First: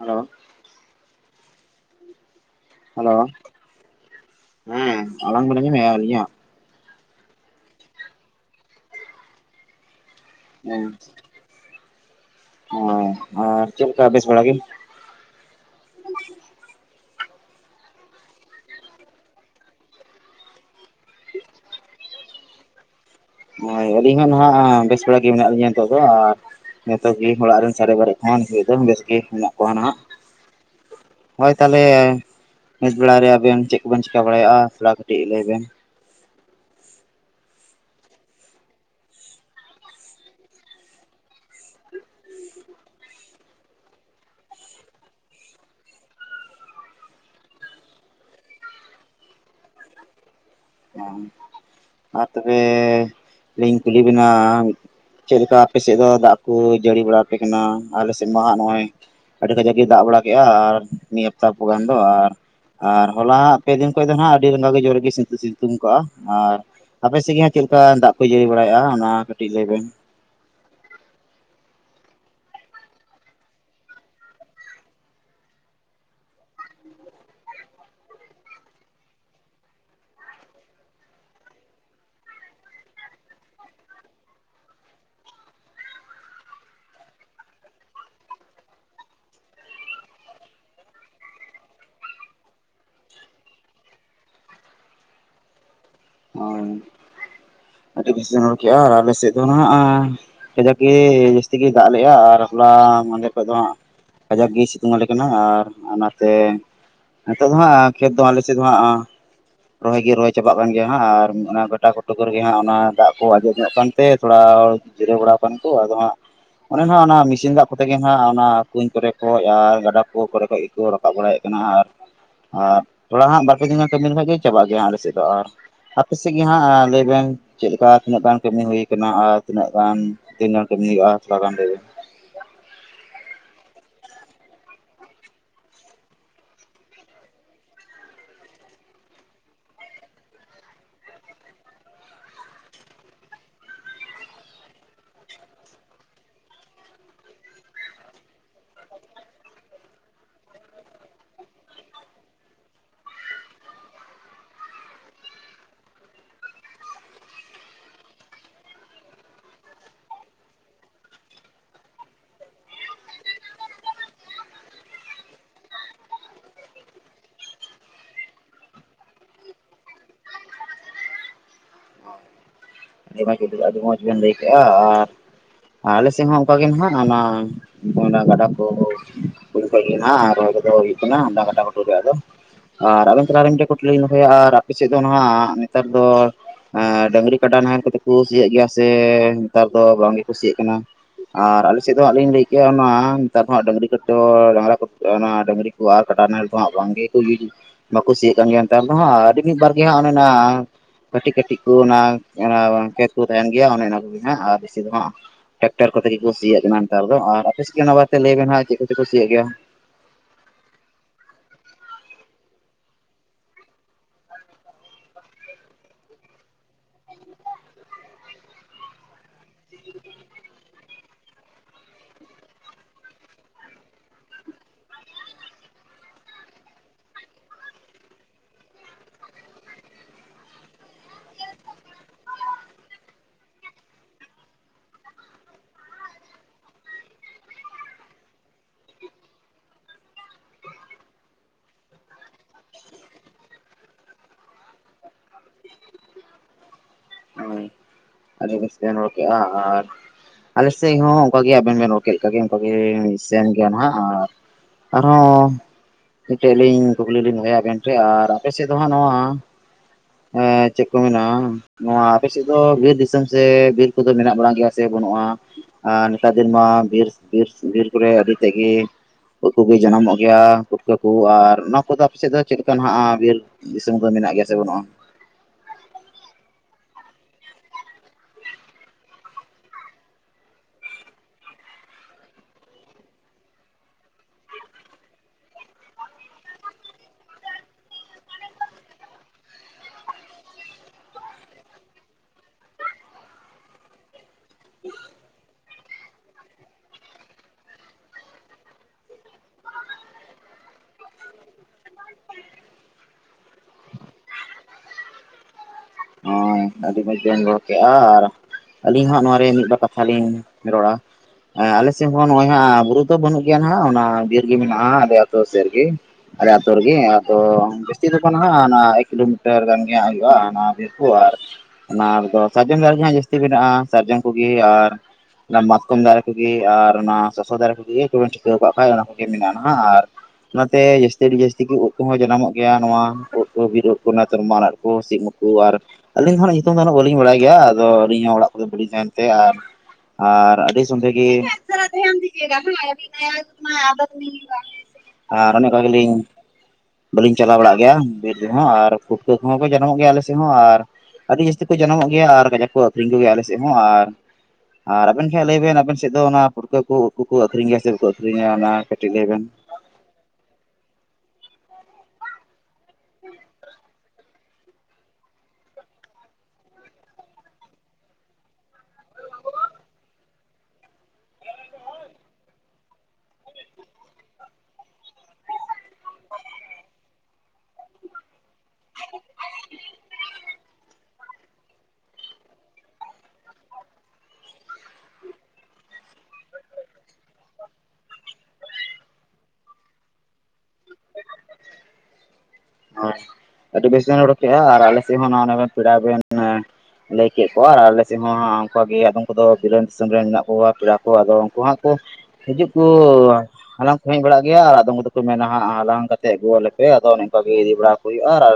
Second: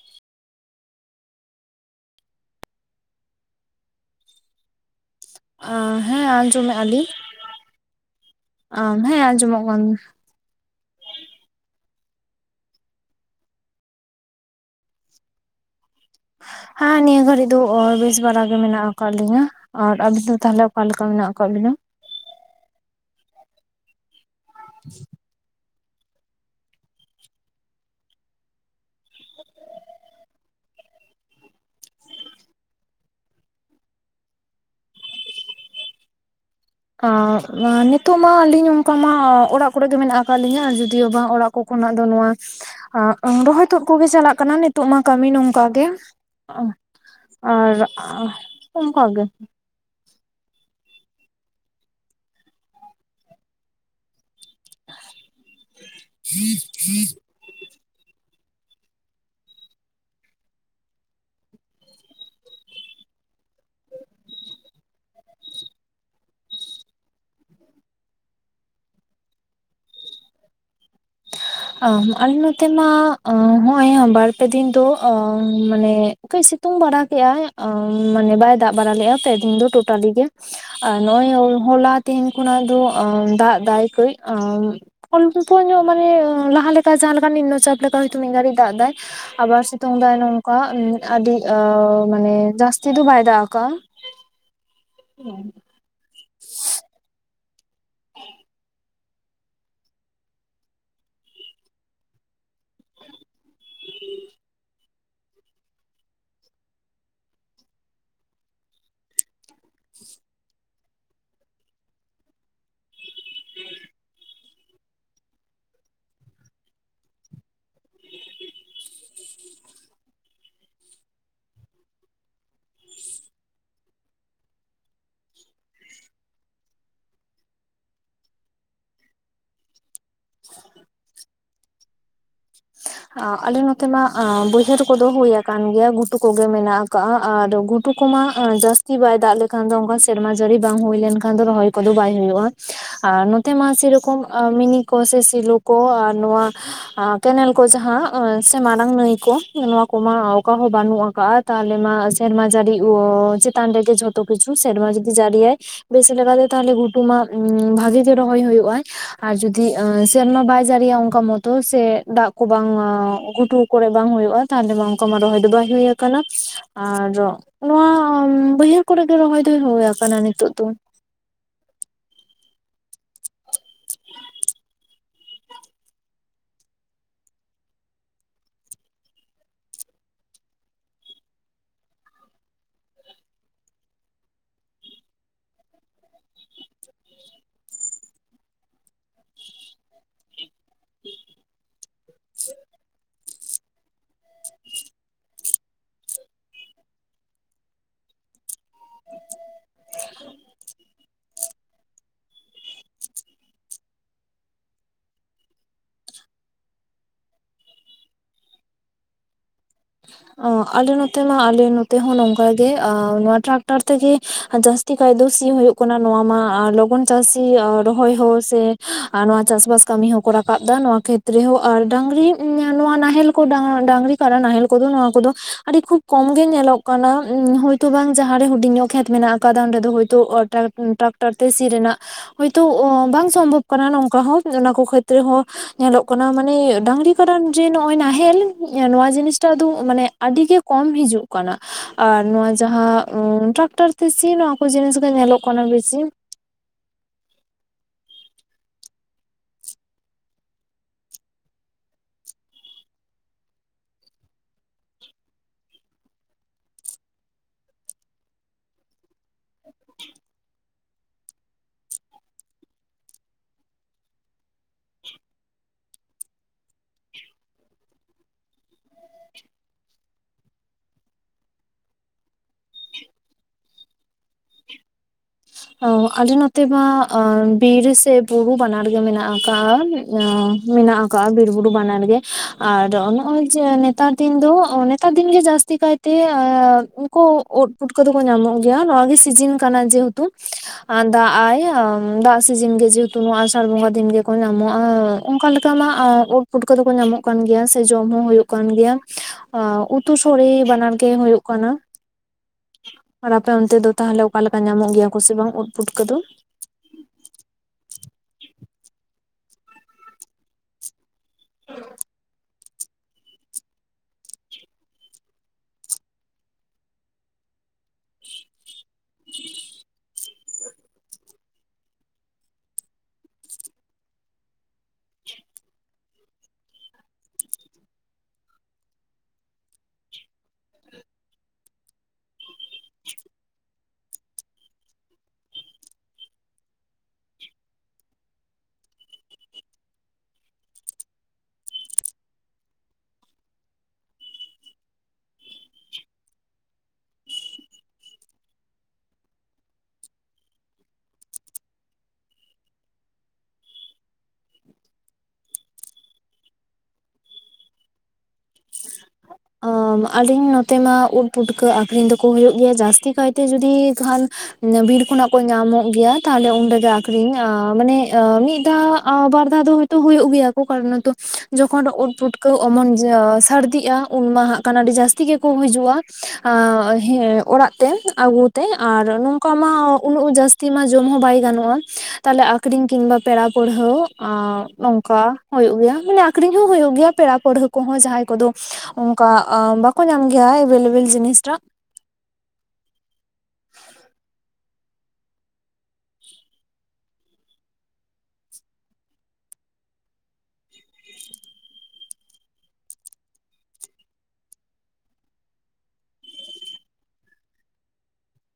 ᱚ ᱦᱮᱞᱳ ᱦᱩᱸ ᱟ ᱦᱮᱸ ᱟᱸᱡᱚᱢᱮᱫ-ᱟ ᱞᱤᱧ ᱦᱮᱸ ᱟᱸᱡᱚᱢᱚᱜ ᱠᱟᱱ ᱜᱮᱭᱟ᱾ ᱦᱮᱸ ᱦᱮ ᱦᱮ ᱟᱨ ᱪᱮᱫ ᱞᱮᱠᱟ ᱵᱮᱥ ᱵᱟᱲᱟ ᱜᱮ? ᱦᱟ ᱱᱤᱭᱟᱹ ᱜᱷᱟᱹᱲᱤᱡ ᱫᱚ ᱵᱮᱥ ᱵᱟᱲᱟ ᱜᱮ ᱢᱮᱱᱟᱜ ᱟᱠᱟᱫ ᱞᱤᱝᱟᱹ᱾ ᱟᱨ ᱟᱵᱤᱱ ᱫᱚ ᱛᱟᱦᱚᱞᱮ ᱚᱠᱟᱞᱮ ᱞᱮᱠᱟ ᱢᱮᱱᱟᱜ ᱟᱠᱟᱫ ᱵᱤᱱᱟ? ᱦᱳᱭ, ᱟᱹᱞᱤᱧ ᱦᱚᱸ ᱱᱟᱦᱟᱜ ᱵᱮᱥ ᱵᱮᱲᱟ ᱜᱮ ᱢᱮᱱᱟᱜ ᱞᱤᱧᱟᱹ᱾ ᱱᱤᱛᱚᱜ ᱫᱚ, ᱟᱨ ᱱᱤᱛᱚᱜ ᱜᱮ ᱚᱲᱟᱜ ᱨᱮᱱ ᱥᱟᱨᱮ ᱵᱟᱨᱮ ᱠᱚᱦᱚᱸ ᱫᱚ ᱵᱮᱥ ᱜᱮ ᱢᱮᱱᱟᱜ ᱠᱚᱣᱟ ᱱᱟᱦᱟᱜ᱾ ᱦᱳᱭ ᱛᱟᱦᱚᱞᱮ᱾ [unintelligible] ᱪᱮᱫ ᱠᱚᱵᱮᱱ ᱪᱤᱠᱟᱹᱵᱟᱲᱭᱟᱜᱼᱟ ᱛᱷᱚᱲᱟ ᱠᱟᱹᱴᱤᱡ ᱞᱟᱹᱭ ᱵᱮᱱ? [unintelligible] ᱱᱤᱛᱚᱜ ᱢᱟ ᱟᱹᱞᱤᱧ ᱚᱱᱠᱟ ᱢᱟ ᱚᱲᱟᱜ ᱠᱚᱨᱮ ᱜᱮ ᱢᱮᱱᱟᱜ ᱟᱠᱟᱫ ᱞᱤᱧᱟᱹ ᱡᱩᱫᱤᱭᱳ ᱵᱟᱝ ᱚᱲᱟᱜ ᱟᱠᱚ ᱠᱷᱚᱱᱟᱜ ᱫᱚ ᱱᱚᱣᱟ ᱮ ᱨᱚᱦᱚᱭ ᱛᱩᱫ ᱠᱚᱜᱮ ᱪᱟᱞᱟᱜ ᱠᱟᱱᱟ ᱱᱤᱛᱚᱜ ᱢᱟ ᱠᱟᱹᱢᱤ ᱱᱚᱝᱠᱟ ᱜᱮ᱾ ᱚ ᱟᱨ [unintelligible] ᱚᱱᱠᱟ ᱜᱮ᱾ [unintelligible] ᱟᱨ ᱛᱚᱵᱮ ᱞᱤᱧ ᱠᱩᱞᱤ ᱵᱮᱱᱟ, ᱪᱮᱫᱞᱠᱟ ᱟᱯᱮᱥᱮᱫ ᱫᱚ ᱫᱟᱜ ᱠᱚ ᱡᱟᱹᱲᱤ ᱵᱟᱲᱟᱯᱮ ᱠᱟᱱᱟ, ᱟᱞᱮᱥᱮᱫ ᱢᱟᱜ ᱱᱚᱜᱼᱚᱭ᱾ ᱟᱹᱰᱤ ᱠᱟᱡᱟᱠ ᱫᱟᱜ ᱵᱟᱲᱟ ᱠᱮᱫᱼᱟ, ᱟᱨ ᱱᱤᱭᱟᱹ [unintelligible] ᱫᱚ ᱟᱨ ᱟᱨ ᱦᱚᱞᱟ ᱦᱟᱸᱜ ᱯᱮ ᱫᱤᱱ ᱠᱷᱚᱡ ᱫᱚ ᱦᱟᱸᱜ ᱟᱹᱰᱤ ᱨᱟᱸᱜᱟᱣ ᱜᱮ ᱡᱳᱨ ᱜᱮ ᱥᱤᱛᱩ [unintelligible] ᱛᱩᱝ ᱠᱚᱜᱼᱟ ᱟᱨ ᱟᱯᱮ ᱥᱮᱫ ᱜᱮ ᱦᱟᱸᱜ ᱪᱮᱞ ᱠᱟ ᱫᱟᱜ ᱠᱚ ᱡᱟᱹᱲᱤ ᱵᱟᱲᱟᱭᱮᱫᱼᱟ ᱚᱱᱟ ᱠᱟᱹᱴᱤᱡ ᱞᱟᱹᱭ ᱵᱮᱱ? ᱟᱞᱮ ᱱᱚᱛᱮ ᱢᱟ ᱦᱚᱸᱜᱼᱚᱭ ᱵᱟᱨ ᱯᱮ ᱫᱤᱱ ᱫᱚ ᱢᱟᱱᱮ, ᱠᱟᱹᱭ ᱥᱤᱛᱩᱝ ᱵᱟᱲᱟ ᱠᱮᱜ-ᱟᱭ ᱢᱟᱱᱮ ᱵᱟᱭ ᱫᱟᱜ ᱵᱟᱲᱟ ᱞᱮᱫᱼᱟ ᱯᱮ ᱫᱤᱱ ᱫᱚ ᱴᱳᱴᱟᱞᱤ ᱜᱮ, ᱟᱨ ᱱᱚᱜᱼᱚᱭ ᱦᱚᱞᱟ ᱛᱮᱦᱮᱧ ᱠᱷᱚᱱᱟᱜ ᱫᱚ ᱫᱟᱜ ᱫᱟᱭ ᱠᱟᱹᱡ, ᱯᱷᱚᱞ ᱡᱩᱫᱟᱹ ᱧᱚᱜ ᱢᱟᱱᱮ ᱞᱟᱦᱟ ᱞᱮᱠᱟ ᱡᱟᱦᱟᱸᱞᱮᱠᱟ ᱱᱤᱢᱱᱳ ᱪᱟᱯ ᱞᱮᱠᱟ ᱦᱚᱭᱛᱚ ᱢᱤᱫ ᱜᱷᱟᱹᱲᱤᱡ ᱫᱟᱜ ᱫᱟᱭ᱾ ᱟᱵᱟᱨ ᱥᱤᱛᱩᱝ ᱫᱟᱭ ᱱᱚᱝᱠᱟ ᱟᱹᱰᱤ ᱢᱟᱱᱮ ᱡᱟᱹᱥᱛᱤ ᱫᱚ ᱫᱟᱜ ᱠᱟᱜᱼᱟ᱾ ᱦᱩᱸ [inaudible] [unintelligible] ᱟᱹᱰᱤ ᱵᱷᱤᱥᱚᱱ ᱨᱚᱲ ᱠᱮ-ᱟ ᱟᱨ ᱟᱞᱮᱥᱮᱫ ᱫᱚ ᱱᱟᱦᱟᱜ ᱮᱸ ᱠᱟᱡᱟᱠᱮ ᱡᱟᱹᱥᱛᱤ ᱜᱮ ᱫᱟᱜ ᱞᱮᱜᱼᱟ ᱟᱨ, ᱦᱚᱞᱟ ᱢᱟᱸᱦᱫᱮᱨ ᱠᱷᱚᱡ ᱫᱚ ᱦᱟᱸᱜ ᱠᱟᱡᱟᱠ ᱜᱮ, ᱥᱤᱛᱩᱝ ᱟᱞᱮ ᱠᱟᱱᱟ ᱟᱨ ᱚᱱᱟᱛᱮ ᱱᱤᱛᱚᱜ ᱫᱚ ᱦᱟᱸᱜ ᱠᱷᱮᱛ ᱫᱚ ᱦᱟᱸᱜ ᱟᱞᱮ ᱥᱮᱫ ᱫᱚ ᱦᱟᱸᱜ, ᱨᱚᱦᱚᱭ ᱜᱮ ᱨᱚᱦᱚᱭ ᱪᱟᱵᱟᱜ ᱠᱟᱱ ᱦᱟᱸᱜ ᱟᱨ ᱚᱱᱟ ᱵᱮᱴᱟ ᱠᱩᱴᱟᱹ ᱠᱚᱨᱮ ᱜᱮ ᱦᱟᱸᱜ ᱚᱱᱟ ᱫᱟᱜ ᱠᱚ ᱟᱡᱮᱫ ᱧᱚᱜ ᱠᱟᱱᱛᱮ ᱛᱷᱚᱲᱟ ᱡᱤᱨᱟᱹᱣ ᱵᱟᱲᱟ, ᱵᱟᱝ ᱠᱚ ᱟᱫᱚ ᱦᱟᱸᱜ᱾ ᱚᱱᱮ ᱱᱟᱭᱟ ᱚᱱᱟ ᱢᱮᱥᱤᱱ ᱫᱟᱜ ᱠᱚᱛᱮ ᱜᱮ ᱱᱟᱜ ᱚᱱᱟ ᱠᱩᱧ ᱠᱚᱨᱮ ᱠᱷᱚᱡ ᱟᱨ ᱜᱟᱰᱟ ᱠᱚ ᱠᱚᱨᱮ ᱠᱷᱚᱡ, ᱨᱟᱠᱟᱵ ᱵᱟᱲᱟᱭᱮᱫ ᱠᱟᱱᱟ ᱟᱨ ᱟᱨ ᱛᱷᱚᱲᱟ ᱦᱟᱸᱜ ᱵᱟᱨ ᱯᱮ ᱫᱤᱱ ᱠᱟᱹᱢᱤ ᱞᱮᱠᱷᱟᱡ ᱜᱮ ᱪᱟᱵᱟᱜ ᱜᱮᱭᱟ ᱟᱞᱮ ᱥᱮᱫ ᱫᱚ ᱟᱨ, ᱟᱯᱮᱥᱮᱫ ᱜᱮ ᱦᱟᱸᱜ ᱞᱟᱹᱭ ᱵᱮᱱ ᱪᱮᱫ ᱞᱮᱠᱟ ᱛᱤᱱᱟᱹᱜ ᱜᱟᱱ ᱠᱟᱹᱢᱤ ᱦᱩᱭ ᱠᱟᱱᱟ ᱟᱨ ᱛᱤᱱᱟᱹᱜ ᱜᱟᱱ, ᱛᱤᱱ ᱦᱚᱲ ᱠᱟᱹᱢᱤ ᱦᱩᱭᱩᱜ-ᱟ ᱛᱷᱚᱲᱟ ᱜᱟᱱ ᱞᱟᱹᱭ ᱵᱮᱱ? [inaudible] ᱟᱞᱮ ᱱᱚᱛᱮ ᱢᱟ ᱵᱟᱹᱭᱦᱟᱹᱲ ᱠᱚᱫᱚ ᱦᱩᱭ ᱟᱠᱟᱱ ᱜᱮᱭᱟ ᱜᱷᱩᱴᱩ ᱠᱚᱜᱮ ᱢᱮᱱᱟᱜ ᱠᱟᱜ-ᱟ ᱟᱨ, ᱴᱩ ᱠᱚᱢᱟ ᱡᱟᱹᱥᱛᱤ ᱵᱟᱭ ᱫᱟᱜ ᱞᱮᱠᱷᱟᱱ ᱫᱚ ᱚᱱᱠᱟ ᱥᱮᱨᱢᱟ ᱡᱟᱹᱲᱤ ᱵᱟᱝ ᱦᱩᱭ ᱞᱮᱱᱠᱷᱟᱱ ᱫᱚ ᱨᱚᱦᱚᱭ ᱠᱚᱫᱚ ᱵᱟᱭ ᱦᱩᱭᱩᱜᱼᱟ᱾ ᱟᱨ ᱱᱚᱛᱮ ᱢᱟ ᱥᱮᱨᱚᱠᱚᱢ ᱢᱤᱱᱤ ᱠᱚ ᱥᱮ ᱥᱮᱞᱩ ᱠᱚ ᱟᱨ ᱱᱚᱣᱟ, ᱠᱮᱱᱮᱞ ᱠᱚ ᱡᱟᱦᱟᱸ ᱥᱮ ᱢᱟᱨᱟᱝ ᱱᱟᱹᱭ ᱠᱚ ᱱᱚᱣᱟ ᱠᱚᱢᱟ ᱚᱠᱟ ᱦᱚᱸ ᱵᱟᱹᱱᱩᱜ ᱠᱟᱜ-ᱟ᱾ ᱛᱟᱦᱚᱞᱮ ᱢᱟ ᱥᱮᱨᱢᱟ ᱡᱟᱹᱲᱤ ᱪᱮᱛᱟᱱ ᱨᱮᱜᱮ ᱡᱷᱚᱛᱚ ᱠᱤᱪᱷᱩ ᱥᱮᱨᱢᱟ ᱡᱩᱫᱤ ᱡᱟᱹᱲᱤᱭᱟᱭ, ᱵᱮᱥ ᱞᱮᱠᱟᱛᱮ ᱛᱟᱦᱞᱮ ᱜᱷᱩᱴᱩ ᱢᱟ ᱵᱷᱟᱜᱤ ᱡᱮ ᱨᱚᱦᱚᱭ ᱦᱩᱭᱩᱜᱼᱟ ᱟᱨ ᱡᱩᱫᱤ ᱥᱮᱱᱢᱟ ᱵᱟᱭ ᱡᱟᱹᱨᱤᱭᱟ ᱠᱚ ᱢᱚᱛᱚ, ᱥᱮ ᱫᱟᱜ ᱠᱚ ᱵᱟᱝ ᱜᱷᱩᱴᱩ ᱠᱚᱨᱮ ᱵᱟᱝ ᱦᱩᱭᱩᱜᱼᱟ ᱛᱟᱦᱚᱞᱮ ᱢᱟ ᱚᱱᱠᱟ ᱢᱟ ᱨᱚᱦᱚᱭ ᱫᱚ ᱵᱟᱭ ᱦᱩᱭ ᱟᱠᱟᱱᱟ᱿ ᱟᱨ ᱱᱚᱣᱟ ᱵᱟᱹᱭᱦᱟᱹᱲ ᱠᱚᱨᱮᱜ ᱜᱮ ᱨᱚᱦᱚᱭ ᱫᱚ ᱦᱩᱭ ᱟᱠᱟᱱᱟ ᱱᱤᱛᱚᱜ ᱫᱚ᱿ ᱟᱹᱰᱤ ᱢᱚᱸᱡᱽ ᱩᱫᱩᱜᱼᱟ ᱟᱹᱰᱤ ᱢᱚᱸᱡᱽ ᱵᱮᱱ ᱞᱟᱹᱭ ᱠᱮᱜᱼᱟ ᱟᱨ ᱟᱞᱮ ᱥᱮᱱ ᱦᱚᱸ ᱚᱱᱠᱟᱜ ᱜᱮ ᱱᱟᱦᱟᱜ ᱚᱱᱟ᱿ ᱜᱟᱰᱟ ᱠᱚ [unintelligible] ᱦᱩᱭᱩᱜ ᱠᱟᱱᱟ ᱜᱟᱰᱟ ᱜᱷᱩᱴᱩ ᱟᱫᱚ, ᱟᱨ ᱟᱵᱮᱱ ᱛᱟᱞᱟ ᱨᱮᱱ [unintelligible] ᱫᱚᱦᱚᱭᱟ ᱟᱨ ᱟᱯᱮ ᱥᱮᱫ ᱫᱚ ᱱᱟᱜ ᱱᱮᱛᱟᱨ ᱫᱚ, ᱰᱟᱹᱝᱨᱤ ᱠᱟᱰᱟ ᱱᱟᱦᱮᱞ ᱠᱟᱛᱮ ᱠᱩ ᱥᱤ ᱭᱮᱜ ᱜᱮᱭᱟ ᱥᱮ ᱱᱮᱛᱟᱨ ᱫᱚ ᱵᱟᱝ ᱜᱮ ᱠᱩ ᱥᱤᱭᱮᱜ ᱠᱟᱱᱟ? ᱟᱨ ᱟᱞᱮ ᱥᱮᱫ ᱫᱚ ᱦᱟᱸᱜ ᱞᱤᱧ ᱞᱟᱹᱭ ᱠᱮᱜᱟ ᱚᱱᱟ, ᱛᱟᱨ ᱯᱚᱨᱮ ᱦᱟᱸᱜ ᱰᱟᱹᱝᱨᱤ ᱠᱚᱴᱚ ᱰᱟᱝᱨᱟ ᱠᱚ ᱚᱱᱟ ᱰᱟᱹᱝᱨᱤ ᱠᱩ ᱟᱨ ᱠᱟᱴᱟ ᱱᱟᱦᱮᱞ ᱠᱚ ᱦᱟᱸᱜ ᱵᱟᱝ ᱜᱮ ᱠᱚ ᱤᱭᱟᱹ ᱡᱩᱛ ᱾ ᱵᱟᱠᱩ ᱥᱤᱭᱟᱜ ᱠᱟᱱ ᱜᱮᱭᱟ ᱱᱮᱛᱟᱨ ᱫᱚ ᱦᱟᱸᱜ ᱟᱹᱰᱤ ᱢᱤᱫ ᱵᱟᱨ ᱜᱮ ᱦᱟᱸᱜ ᱚᱱᱮ ᱚᱱᱟ ᱠᱟᱹᱴᱤᱡ ᱠᱟᱹᱴᱤᱡ ᱠᱩ ᱚᱱᱟ ᱚᱱᱟ ᱵᱟᱝ ᱠᱷᱮᱛ ᱠᱚ ᱜᱮᱭᱟ ᱚᱱᱮ ᱚᱱᱟ ᱠᱚᱜᱮ ᱦᱟᱸᱜ ᱟᱨ ᱵᱤᱥᱤ ᱫᱚ ᱦᱟᱸᱜ ᱴᱮᱠᱴᱟᱨ ᱠᱚᱛᱮ ᱜᱮᱠᱩ ᱥᱤᱭᱮᱜ ᱠᱟᱱᱟ ᱱᱮᱛᱟᱨ ᱫᱚ, ᱟᱨ ᱟᱯᱮ ᱥᱮᱫ ᱚᱱᱟ ᱵᱟᱨᱮᱛᱮ ᱞᱟᱹᱭᱵᱤᱱ ᱦᱟᱸᱜ ᱪᱮᱫ ᱠᱚᱪᱚ ᱠᱚ ᱥᱤᱭᱮᱜ ᱜᱮᱭᱟ? ᱚ, ᱟᱞᱮ ᱱᱚᱛᱮ ᱢᱟ ᱟᱞᱮ ᱱᱚᱛᱮ ᱦᱚᱸ ᱱᱚᱝᱠᱟᱜ ᱜᱮ ᱮᱸ ᱱᱚᱣᱟ ᱴᱨᱟᱠᱴᱟᱨ ᱛᱮᱜᱮ ᱡᱟᱥ ᱛᱤ ᱠᱟᱭ ᱫᱚ ᱥᱤ ᱦᱳᱭᱳᱜ ᱠᱟᱱᱟ ᱱᱚᱣᱟ ᱢᱟ ᱞᱚᱜᱚᱱ ᱪᱟᱹᱥᱤ ᱨᱚᱦᱚᱭ ᱦᱚᱸ ᱥᱮ ᱟᱨ ᱱᱚᱣᱟ ᱪᱟᱥᱵᱟᱥ ᱠᱟᱹᱢᱤ ᱦᱚᱸ ᱠᱚ ᱨᱟᱠᱟᱵ ᱫᱟ ᱱᱚᱣᱟ ᱠᱷᱮᱛ ᱨᱮᱦᱚᱸ ᱟᱨ ᱰᱟᱝᱨᱤ ᱱᱚᱭᱟ ᱱᱟᱦᱮᱞ ᱠᱚ ᱰᱟᱝ ᱰᱟᱸᱝᱨᱤ ᱠᱟᱨᱟ ᱱᱟᱦᱮᱞ ᱠᱚᱫᱚ ᱱᱚᱣᱟ ᱠᱚᱫᱚ ᱟᱹᱰᱤ ᱠᱷᱩᱵ ᱠᱚᱢ ᱜᱮ ᱧᱮᱞᱚᱜ ᱠᱟᱱᱟ, ᱦᱚᱭᱛᱳ ᱵᱟᱝ ᱡᱟᱦᱟᱸᱨᱮ ᱦᱩᱰᱤᱧ ᱧᱚᱜ ᱠᱷᱮᱛ ᱢᱮᱱᱟᱜ ᱟᱠᱟᱫᱟ ᱚᱸᱰᱮ ᱫᱚ ᱛᱳ ᱟ ᱴᱨᱟᱠ ᱴᱨᱟᱠᱴᱟᱨ ᱛᱮ ᱥᱤ ᱨᱮᱱᱟᱜ ᱦᱳᱭᱛᱳ ᱵᱟᱝ ᱥᱚᱢᱵᱷᱚᱵ ᱠᱟᱱᱟ ᱱᱚᱝᱠᱟ ᱦᱚᱸ ᱚᱱᱟ ᱠᱚ ᱠᱷᱮᱛᱨᱮ ᱦᱚᱸ ᱧᱮᱞᱚᱜ ᱠᱟᱱᱟ ᱢᱟᱱᱮ ᱰᱟᱸᱝᱨᱤ ᱠᱟᱨᱚᱱ ᱡᱮ ᱱᱚᱜᱼᱚᱭ ᱱᱟᱦᱮᱞ ᱱᱟᱭᱟ ᱡᱤᱱᱤᱥ ᱴᱟᱜ ᱫᱚ ᱢᱟᱱᱮ ᱟᱹᱰᱤ ᱜᱮ ᱠᱚᱢ ᱦᱤᱡᱩᱜ ᱠᱟᱱᱟ ᱟᱨ ᱱᱚᱣᱟ ᱡᱟᱦᱟᱸ ᱴᱨᱟᱠᱴᱟᱨ ᱛᱮ ᱥᱤ ᱱᱚᱣᱟ ᱠᱚ ᱡᱤᱱᱤᱥ ᱜᱮ ᱧᱮᱞᱚᱜ ᱠᱟᱱᱟ ᱵᱤᱥᱤ ᱾ ᱟᱹᱰᱤ ᱵᱮᱥ ᱛᱮᱢ ᱨᱚᱲ ᱠᱮᱜ-ᱟ ᱟᱨ ᱟᱞᱮ ᱥᱮᱫ ᱦᱚᱸ ᱚᱱᱠᱟ ᱜᱮ ᱟᱵᱮᱱ ᱵᱮᱱ ᱨᱚᱲ ᱠᱮᱜ ᱞᱮᱠᱟᱜᱮ ᱚᱱᱠᱟ ᱜᱮ ᱥᱮᱱ ᱜᱮᱭᱟ ᱱᱟᱦᱜ ᱟᱨᱦᱚ ᱢᱤᱫᱴᱮᱡ ᱞᱤᱧ ᱠᱩᱠᱞᱤ ᱞᱤᱧ ᱫᱚᱦᱚᱭᱟ ᱟᱵᱮᱱ ᱴᱷᱮᱡ ᱟᱨ ᱟᱯᱮ ᱥᱮᱫ ᱫᱚ ᱦᱟᱸᱜ ᱱᱚᱣᱟ ᱮᱸ ᱪᱮᱫ ᱠᱚ ᱢᱮᱱᱟ ᱱᱚᱣᱟ ᱟᱯᱮ ᱥᱮᱫ ᱫᱚ ᱵᱤᱨ ᱫᱤᱥᱚᱢ ᱥᱮ ᱵᱤᱨ ᱠᱚᱫᱚ ᱢᱮᱱᱟᱜ ᱵᱟᱲᱟ ᱜᱮᱭᱟ ᱥᱮ ᱵᱟᱹᱱᱩᱜᱼᱟ? ᱟᱨ ᱱᱮᱛᱟᱨ ᱫᱤᱱ ᱢᱟ ᱵᱤᱨ ᱵᱤᱨ ᱵᱤᱨ ᱠᱚᱨᱮ ᱟᱹᱰᱤ ᱛᱮᱫ ᱜᱮ ᱩᱫ ᱠᱩᱠᱩ ᱡᱟᱱᱟᱢᱚᱜ ᱜᱮᱭᱟ ᱯᱩᱴᱠᱟᱹ ᱠᱚ ᱟᱨ ᱚᱱᱟ ᱠᱚᱫᱚ ᱟᱯᱮ ᱥᱮᱫ ᱫᱚ ᱪᱮᱫ ᱞᱮᱠᱟ ᱱᱟᱦᱟᱜ ᱟᱸ ᱵᱤᱨ ᱫᱤᱥᱚᱢ ᱠᱚᱨᱮ ᱢᱮᱱᱟᱜ ᱜᱮᱭᱟ ᱥᱮ ᱵᱟᱹᱱᱩᱜᱼᱟ? ᱚ, ᱟᱞᱮ ᱱᱚᱛᱮ ᱢᱟ ᱵᱤᱨ ᱥᱮ ᱵᱩᱨᱩ ᱵᱟᱱᱟᱨ ᱜᱮ ᱢᱮᱱᱟᱜ ᱟᱠᱟᱜ-ᱟ ᱾ ᱟᱸ ᱢᱮᱱᱟᱜ ᱟᱠᱟᱜ-ᱟ ᱵᱤᱨ ᱵᱩᱨᱩ ᱵᱟᱱᱟᱨ ᱜᱮ ᱟᱨ ᱱᱚᱜᱼᱚᱭ ᱡᱮ ᱱᱮᱛᱟᱨ ᱫᱤᱱ ᱫᱚ ᱚᱱᱮ ᱱᱮᱛᱟᱨ ᱫᱤᱱ ᱜᱮ ᱡᱟᱹᱥᱛᱤ ᱠᱟᱭᱛᱮ ᱩᱱᱠᱩ ᱩᱫ ᱯᱩᱴᱠᱟᱹ ᱫᱚᱠᱚ ᱧᱟᱢᱚᱜ ᱜᱮᱭᱟ ᱱᱚᱣᱟ ᱜᱮ ᱥᱤᱡᱤᱱ ᱠᱟᱱᱟ ᱡᱮᱦᱩᱛ ᱛᱩ ᱾ ᱟᱨ ᱫᱟᱜᱼᱟᱭ ᱫᱟᱜ ᱥᱤᱡᱤᱱ ᱜᱮ ᱡᱮᱦᱩᱛᱩ ᱱᱚᱣᱟ ᱟᱥᱟᱲ ᱵᱚᱸᱜᱟ ᱫᱤᱱ ᱜᱮᱠᱚ ᱧᱟᱢᱚᱜᱼᱟ ᱾ ᱚᱱᱠᱟ ᱞᱮᱠᱟ ᱢᱟ ᱩᱫ, ᱯᱩᱴᱠᱟᱹ ᱫᱚᱠᱚ ᱧᱟᱢᱚᱜ ᱠᱟᱱ ᱜᱮᱭᱟ ᱥᱮ ᱡᱚᱢ ᱦᱚᱸ ᱦᱩᱭᱩᱜ ᱠᱟᱱ ᱜᱮᱭᱟ ᱾ ᱟᱸ ᱩᱛᱩ, ᱥᱳᱲᱮ ᱵᱟᱱᱟᱨ ᱜᱮ ᱦᱩᱭᱩᱜ ᱠᱟᱱᱟ ᱾ ᱟᱨ ᱟᱯᱮ ᱚᱱᱛᱮ ᱫᱚ ᱛᱟᱦᱚᱞᱮ ᱚᱠᱟ ᱞᱮᱠᱟ ᱧᱟᱢᱚᱜ ᱜᱮᱭᱟ ᱠᱚ ᱥᱮ ᱵᱟᱝ ᱩᱫ ᱯᱩᱴᱠᱟᱹ ᱫᱚ? ᱦᱮᱸ ᱟᱹᱰᱤ ᱢᱚᱸᱡᱽ ᱵᱮᱱ ᱨᱚᱲ ᱠᱮᱫᱼᱟ ᱟᱨ ᱟᱹᱞᱤᱧ ᱦᱚᱸ ᱦᱟᱸᱜ ᱱᱚᱣᱟᱨᱮ ᱢᱤᱫ ᱵᱟᱨ ᱠᱟᱛᱷᱟ ᱞᱤᱧ ᱨᱚᱲᱟ ᱾ ᱮᱸᱜ ᱟᱞᱮ ᱥᱮᱫ ᱦᱚᱸ ᱱᱚᱜᱼᱚᱭ ᱦᱟᱸᱜ ᱵᱩᱨᱩ ᱫᱚ ᱵᱟᱹᱱᱩᱜ ᱜᱮᱭᱟ ᱱᱟᱦᱟᱸᱜ ᱚᱱᱟ ᱵᱤᱨ ᱨᱮᱜᱮ ᱢᱮᱱᱟᱜᱼᱟ ᱟᱞᱮ ᱟᱛᱳ ᱥᱮᱫ ᱨᱮᱜᱮ ᱾ ᱟᱞᱮ ᱟᱛᱳ ᱨᱮᱜᱮ ᱟᱫᱚ ᱡᱟᱹᱥᱛᱤ ᱫᱚ ᱠᱟᱱᱟ ᱦᱟᱸᱜ ᱚᱱᱟ ᱮᱠ ᱠᱤᱞᱳᱢᱤᱴᱟᱨ ᱜᱟᱱ ᱜᱮ ᱦᱩᱭᱩᱜᱼᱟ ᱾ ᱚᱱᱟ ᱵᱤᱨ ᱠᱚ ᱟᱨ ᱚᱱᱟ ᱨᱮᱫᱚ ᱥᱟᱨᱡᱚᱢ ᱫᱟᱨᱮ ᱜᱮ ᱡᱟᱹᱥᱛᱤ ᱢᱮᱱᱟᱜᱼᱟ ᱥᱟᱨᱡᱚᱢ ᱠᱚᱜᱮ ᱟᱨ ᱚᱱᱟ ᱢᱟᱛᱠᱚᱢ ᱫᱟᱨᱮ ᱠᱚᱜᱮ, ᱟᱨ ᱚᱱᱟ ᱥᱚᱥᱚ ᱫᱟᱨᱮ ᱠᱚᱜᱮ ᱵᱮᱱ ᱴᱷᱤᱠᱟᱹᱣ ᱠᱟᱜ ᱠᱷᱟᱱ ᱚᱱᱟ ᱠᱚᱜᱮ ᱢᱮᱱᱟᱜᱼᱟ ᱱᱟᱦᱟᱜ, ᱟᱨ ᱚᱱᱟ ᱛᱮ ᱡᱟᱹᱥᱛᱤ ᱟᱹᱰᱤ ᱡᱟᱹᱥᱛᱤ ᱜᱮ ᱩᱫ ᱠᱚᱦᱚᱸ ᱡᱟᱱᱟᱢᱚᱜ ᱜᱮᱭᱟ ᱱᱚᱣᱟ ᱩᱫ ᱠᱚ ᱵᱤᱨ ᱩᱫ ᱠᱚ, ᱚᱱᱟ ᱛᱚᱨᱢᱟᱞ ᱟᱫ ᱠᱚ, ᱥᱤᱢ ᱩᱫ ᱠᱚ ᱟᱨ ᱟᱹᱞᱤᱧ ᱦᱚ ᱱᱟᱜ ᱧᱩᱛᱩᱢ ᱫᱚ ᱩᱱᱟᱹᱜ ᱵᱟᱹᱞᱤᱧ ᱵᱟᱲᱟᱭ ᱜᱮᱭᱟ ᱟᱫᱚ ᱟᱹᱞᱤᱧ ᱦᱚᱸ ᱚᱲᱟᱜ ᱠᱚᱨᱮ ᱫᱚ ᱵᱟᱹᱞᱤᱧ ᱛᱟᱦᱮᱱ ᱛᱮ ᱟᱨ ᱟᱨ ᱟᱹᱰᱤ ᱥᱚᱸᱫᱮ ᱜᱮ [unintelligible] ᱟᱨ ᱚᱱᱮ ᱚᱱᱠᱟ ᱜᱮᱞᱤᱧ ᱵᱟᱹᱞᱤᱧ ᱪᱟᱞᱟᱣ ᱵᱟᱲᱟᱜ ᱜᱮᱭᱟ ᱵᱤᱨ ᱨᱮ ᱦᱚᱸ ᱟᱨ ᱯᱩᱴᱠᱟᱹ ᱠᱚᱦᱚᱸ ᱠᱚ ᱡᱟᱱᱟᱢᱚᱜ ᱜᱮᱭᱟ ᱟᱞᱮ ᱥᱮᱫ ᱦᱚᱸ ᱟᱨ ᱟᱹᱰᱤ ᱡᱟᱹᱥᱛᱤ ᱡᱟᱱᱟᱢᱚᱜ ᱜᱮᱭᱟ ᱟᱨ ᱠᱟᱡᱟᱠ ᱠᱚ ᱟᱹᱠᱷᱨᱤᱧ ᱠᱚᱜᱮᱭᱟ ᱟᱞᱮ ᱥᱮᱫ ᱦᱚᱸ ᱟᱨ ᱟᱨ ᱟᱵᱮᱱ ᱜᱮ ᱦᱟᱸᱜ ᱞᱟᱹᱭ ᱵᱮᱱ ᱟᱵᱮᱱ ᱥᱮᱫ ᱫᱚ ᱚᱱᱟ ᱯᱩᱠᱟᱹ ᱠᱚ, ᱩᱫ ᱠᱩᱠᱚ ᱟᱹᱠᱷᱨᱤᱧ ᱜᱮᱭᱟ ᱥᱮ ᱵᱟᱠᱚ ᱟᱹᱠᱷᱨᱤᱧᱟ ᱚᱱᱟ ᱠᱟᱹᱴᱤᱡ ᱞᱟᱹᱭ ᱵᱮᱱ? ᱟᱸ ᱟᱹᱞᱤᱧ ᱱᱚᱛᱮ ᱢᱟ ᱩᱫ ᱯᱩᱴᱠᱟᱹ ᱟᱠᱷᱨᱤᱧ ᱫᱚᱠᱚ ᱦᱩᱭᱩᱜ ᱜᱮᱭᱟ ᱡᱟᱹᱥᱛᱤ ᱠᱟᱭᱛᱮ ᱡᱩᱫᱤ ᱠᱷᱟᱱ ᱵᱤᱨ ᱠᱷᱚᱱᱟᱜ ᱠᱚ ᱧᱟᱢᱚᱜ ᱜᱮᱭᱟ ᱛᱟᱦᱞᱮ ᱚᱸᱰᱮ ᱜᱮ ᱟᱠᱷᱨᱤᱧ ᱟᱸ ᱢᱟᱱᱮ ᱢᱤᱫ ᱫᱷᱟᱣ ᱵᱟᱨ ᱫᱷᱟᱣ ᱫᱚ ᱦᱩᱭᱩᱜ ᱜᱮᱭᱟ ᱠᱚ ᱠᱟᱨᱚᱱ ᱛᱚ ᱡᱚᱠᱷᱚᱱ ᱩᱫ ᱯᱩᱴᱠᱟᱹ ᱚᱢᱚᱱ ᱥᱟᱨ ᱫᱤᱜ-ᱟ ᱩᱱᱢᱟ ᱦᱟᱸᱜ ᱠᱷᱟᱱ ᱟᱹᱰᱤ ᱡᱟᱹᱥᱛᱤ ᱜᱮᱠᱚ ᱦᱤᱡᱩᱜ-ᱟ ᱚᱲᱟᱜ ᱛᱮ ᱛᱮ ᱟᱨ ᱱᱚᱝᱠᱟ ᱢᱟ ᱩᱱᱟᱹᱜ ᱡᱟᱹᱥᱛᱤ ᱢᱟ ᱡᱚᱢ ᱦᱚᱸ ᱵᱟᱭ ᱜᱟᱱᱚᱜ-ᱟ᱾ ᱛᱟᱦᱚᱞᱮ ᱟᱠᱷᱨᱤᱧ ᱠᱤᱝᱵᱟ ᱯᱮᱲᱟ ᱯᱟᱹᱲᱦᱟᱹ ᱱᱚᱝᱠᱟ ᱦᱩᱭᱩᱜ ᱜᱮᱭᱟ ᱢᱟᱱᱮ ᱟᱠᱷᱨᱤᱧ ᱦᱚᱸ ᱦᱩᱭᱩᱜ ᱜᱮᱭᱟ ᱯᱮᱲᱟ ᱯᱟᱹᱲᱦᱟᱹ- ᱠᱚᱦᱚᱸ ᱡᱟᱦᱟᱸᱭ ᱠᱚᱫᱚ ᱚᱱᱠᱟ ᱵᱟᱠᱚ ᱧᱟᱢ ᱜᱮᱭᱟ ᱮᱵᱮᱞᱮᱵᱮᱞ ᱡᱤᱱᱤᱥᱴᱟᱜ ᱦᱳᱭ ᱟᱹᱰᱤ ᱵᱮᱥ ᱵᱤᱱ ᱨᱚᱲ ᱠᱮᱜ-ᱟ ᱟᱨ ᱟᱞᱮ ᱥᱮᱫ ᱦᱚᱸ ᱱᱟᱜ ᱵᱮᱱ ᱯᱮᱲᱟ ᱵᱮᱱ ᱞᱟᱹᱭ ᱠᱮᱫ ᱠᱚᱣᱟ ᱟᱨ ᱟᱞᱮᱥᱮᱫ ᱦᱚᱸ ᱚᱱᱠᱟ ᱜᱮ ᱟᱫᱚᱢ ᱠᱚᱫᱚ ᱵᱤᱨᱮᱱ ᱫᱤᱥᱚᱢ ᱨᱮᱱ ᱢᱮᱱᱟᱜ ᱠᱚᱣᱟ ᱯᱮᱲᱟ ᱟᱫᱚ ᱩᱱᱠᱩ ᱦᱟᱸᱜ ᱠᱚ ᱦᱤᱡᱩᱜ ᱠᱚ ᱦᱟᱞᱟᱝ ᱠᱚ ᱦᱮᱡ ᱵᱟᱲᱟᱜ ᱜᱮᱭᱟ ᱟᱨ ᱟᱫᱚᱢ ᱠᱚᱫᱚ ᱠᱚ ᱢᱮᱱᱟ ᱦᱟᱸᱜ ᱦᱟᱞᱟᱝ ᱠᱟᱛᱮ ᱟᱹᱜᱩᱣᱟᱞᱮᱯᱮ ᱾ ᱟᱫᱚ ᱚᱱᱮ ᱚᱱᱠᱟ ᱜᱮ ᱤᱫᱤ ᱵᱟᱲᱟ ᱟᱠᱚ ᱦᱩᱭᱩᱜ-ᱟ ᱟᱨ